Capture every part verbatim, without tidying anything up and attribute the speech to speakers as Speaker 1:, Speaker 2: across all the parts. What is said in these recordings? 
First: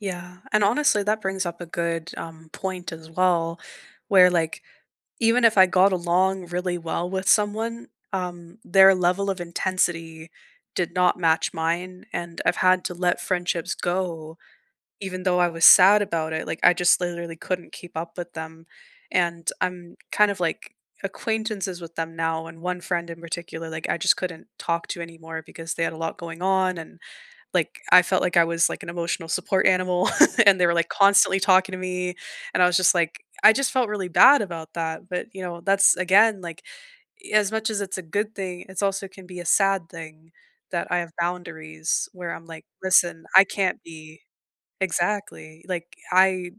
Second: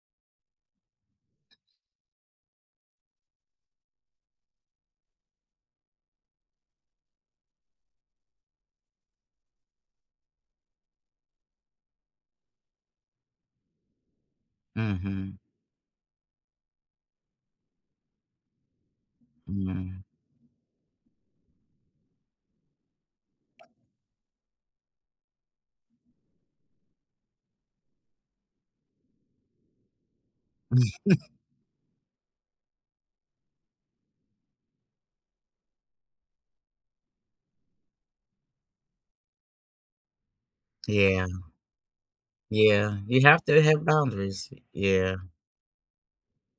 Speaker 1: Yeah, and honestly, that brings up a good, um, point as well where, like, even if I got along really well with someone, um, their level of intensity did not match mine, and I've had to let friendships go even though
Speaker 2: Mhm.
Speaker 1: I was sad about it Like, I just literally couldn't keep up with them, and I'm
Speaker 2: Mm.
Speaker 1: kind of, like, acquaintances with them now and one friend in particular, like, I just couldn't talk to anymore because they had a lot going on, and, like, I felt, like I was, like, an emotional support animal, and they were,
Speaker 2: Mhm.
Speaker 1: like, constantly talking to me, and I was just like I just felt really bad about that, but, you know, that's again, like, as much as it's a good thing, it's also can be a sad thing that I have
Speaker 2: Yeah
Speaker 1: boundaries where I'm like,
Speaker 2: yeah, you
Speaker 1: listen, I
Speaker 2: have to
Speaker 1: can't
Speaker 2: have
Speaker 1: be
Speaker 2: boundaries, y yeah.
Speaker 1: Exactly, like, I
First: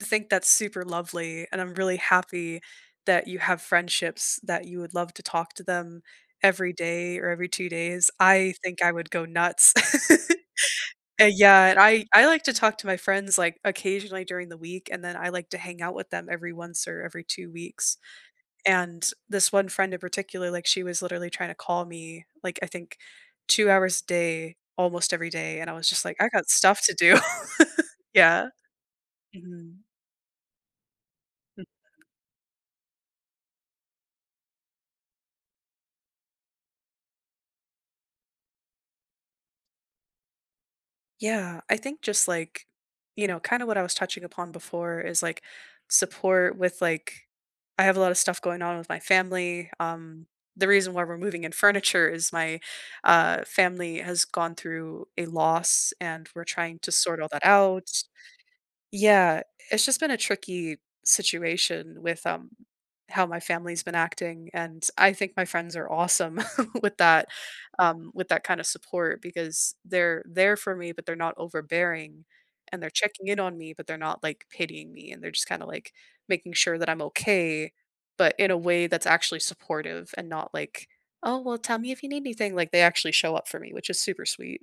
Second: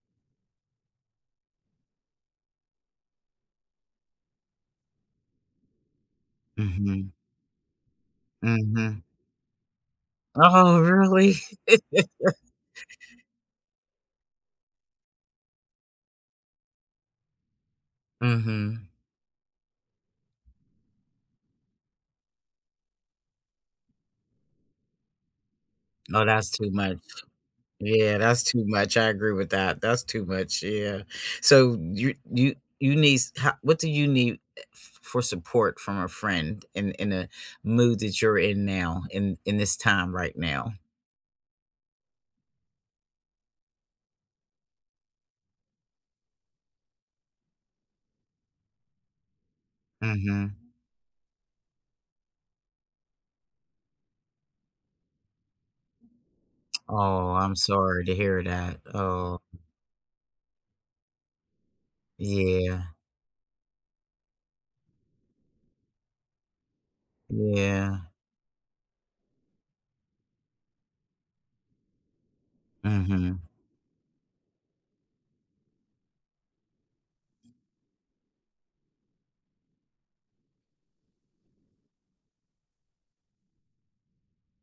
Speaker 1: think that's super lovely, and I'm really happy, that you have friendships, that you would love to talk to them every
Speaker 2: Mhm.
Speaker 1: day or every two days. I think I
Speaker 2: Mhm.
Speaker 1: would go nuts,
Speaker 2: Oh,
Speaker 1: uh,
Speaker 2: really?
Speaker 1: yeah, and, I I like to talk to my friends, like, occasionally during the week, and then I, like, to hang out with them every once or every two weeks,
Speaker 2: Mhm.
Speaker 1: and this one friend in particular, like, she was literally tryna call me like, I think two hours a day, almost every day, and I was, just like,
Speaker 2: No,
Speaker 1: I got
Speaker 2: that's too
Speaker 1: stuff to
Speaker 2: much
Speaker 1: do.
Speaker 2: yeah, that's
Speaker 1: Yeah,
Speaker 2: too much, I agree with that.
Speaker 1: mhm.
Speaker 2: That's too much, yeah,
Speaker 1: Mm.
Speaker 2: so, you you you needs ho what do you need, eh, f for support from a friend in in a mood that you're in now, in in this time right now?
Speaker 1: Yeah, I think just like you know, kinda what I was touching upon before is, like, support with, like I have a lotta stuff going on with my family, um,
Speaker 2: Mhm.
Speaker 1: the reason why we're moving in furniture is my, uh, family has gone through a loss, and we're trying to sort all
Speaker 2: Oh,
Speaker 1: that
Speaker 2: I'm
Speaker 1: out.
Speaker 2: sorry to hear that, oh.
Speaker 1: Yeah, it's just been a tricky situation with, um,
Speaker 2: Yeah.
Speaker 1: how my family's been acting, and I think my friends are awesome with that
Speaker 2: Yeah.
Speaker 1: um, with that kinda support because they're there for me, but they're not overbearing, and they're checking in
Speaker 2: Mhm.
Speaker 1: on me, but they're not ,like, pitying me, and they're just kind of, like, making sure that I'm okay, but in a way that's actually supportive, and not like, "Oh well, tell me if you need anything." Like they actually show up for me, which is super sweet.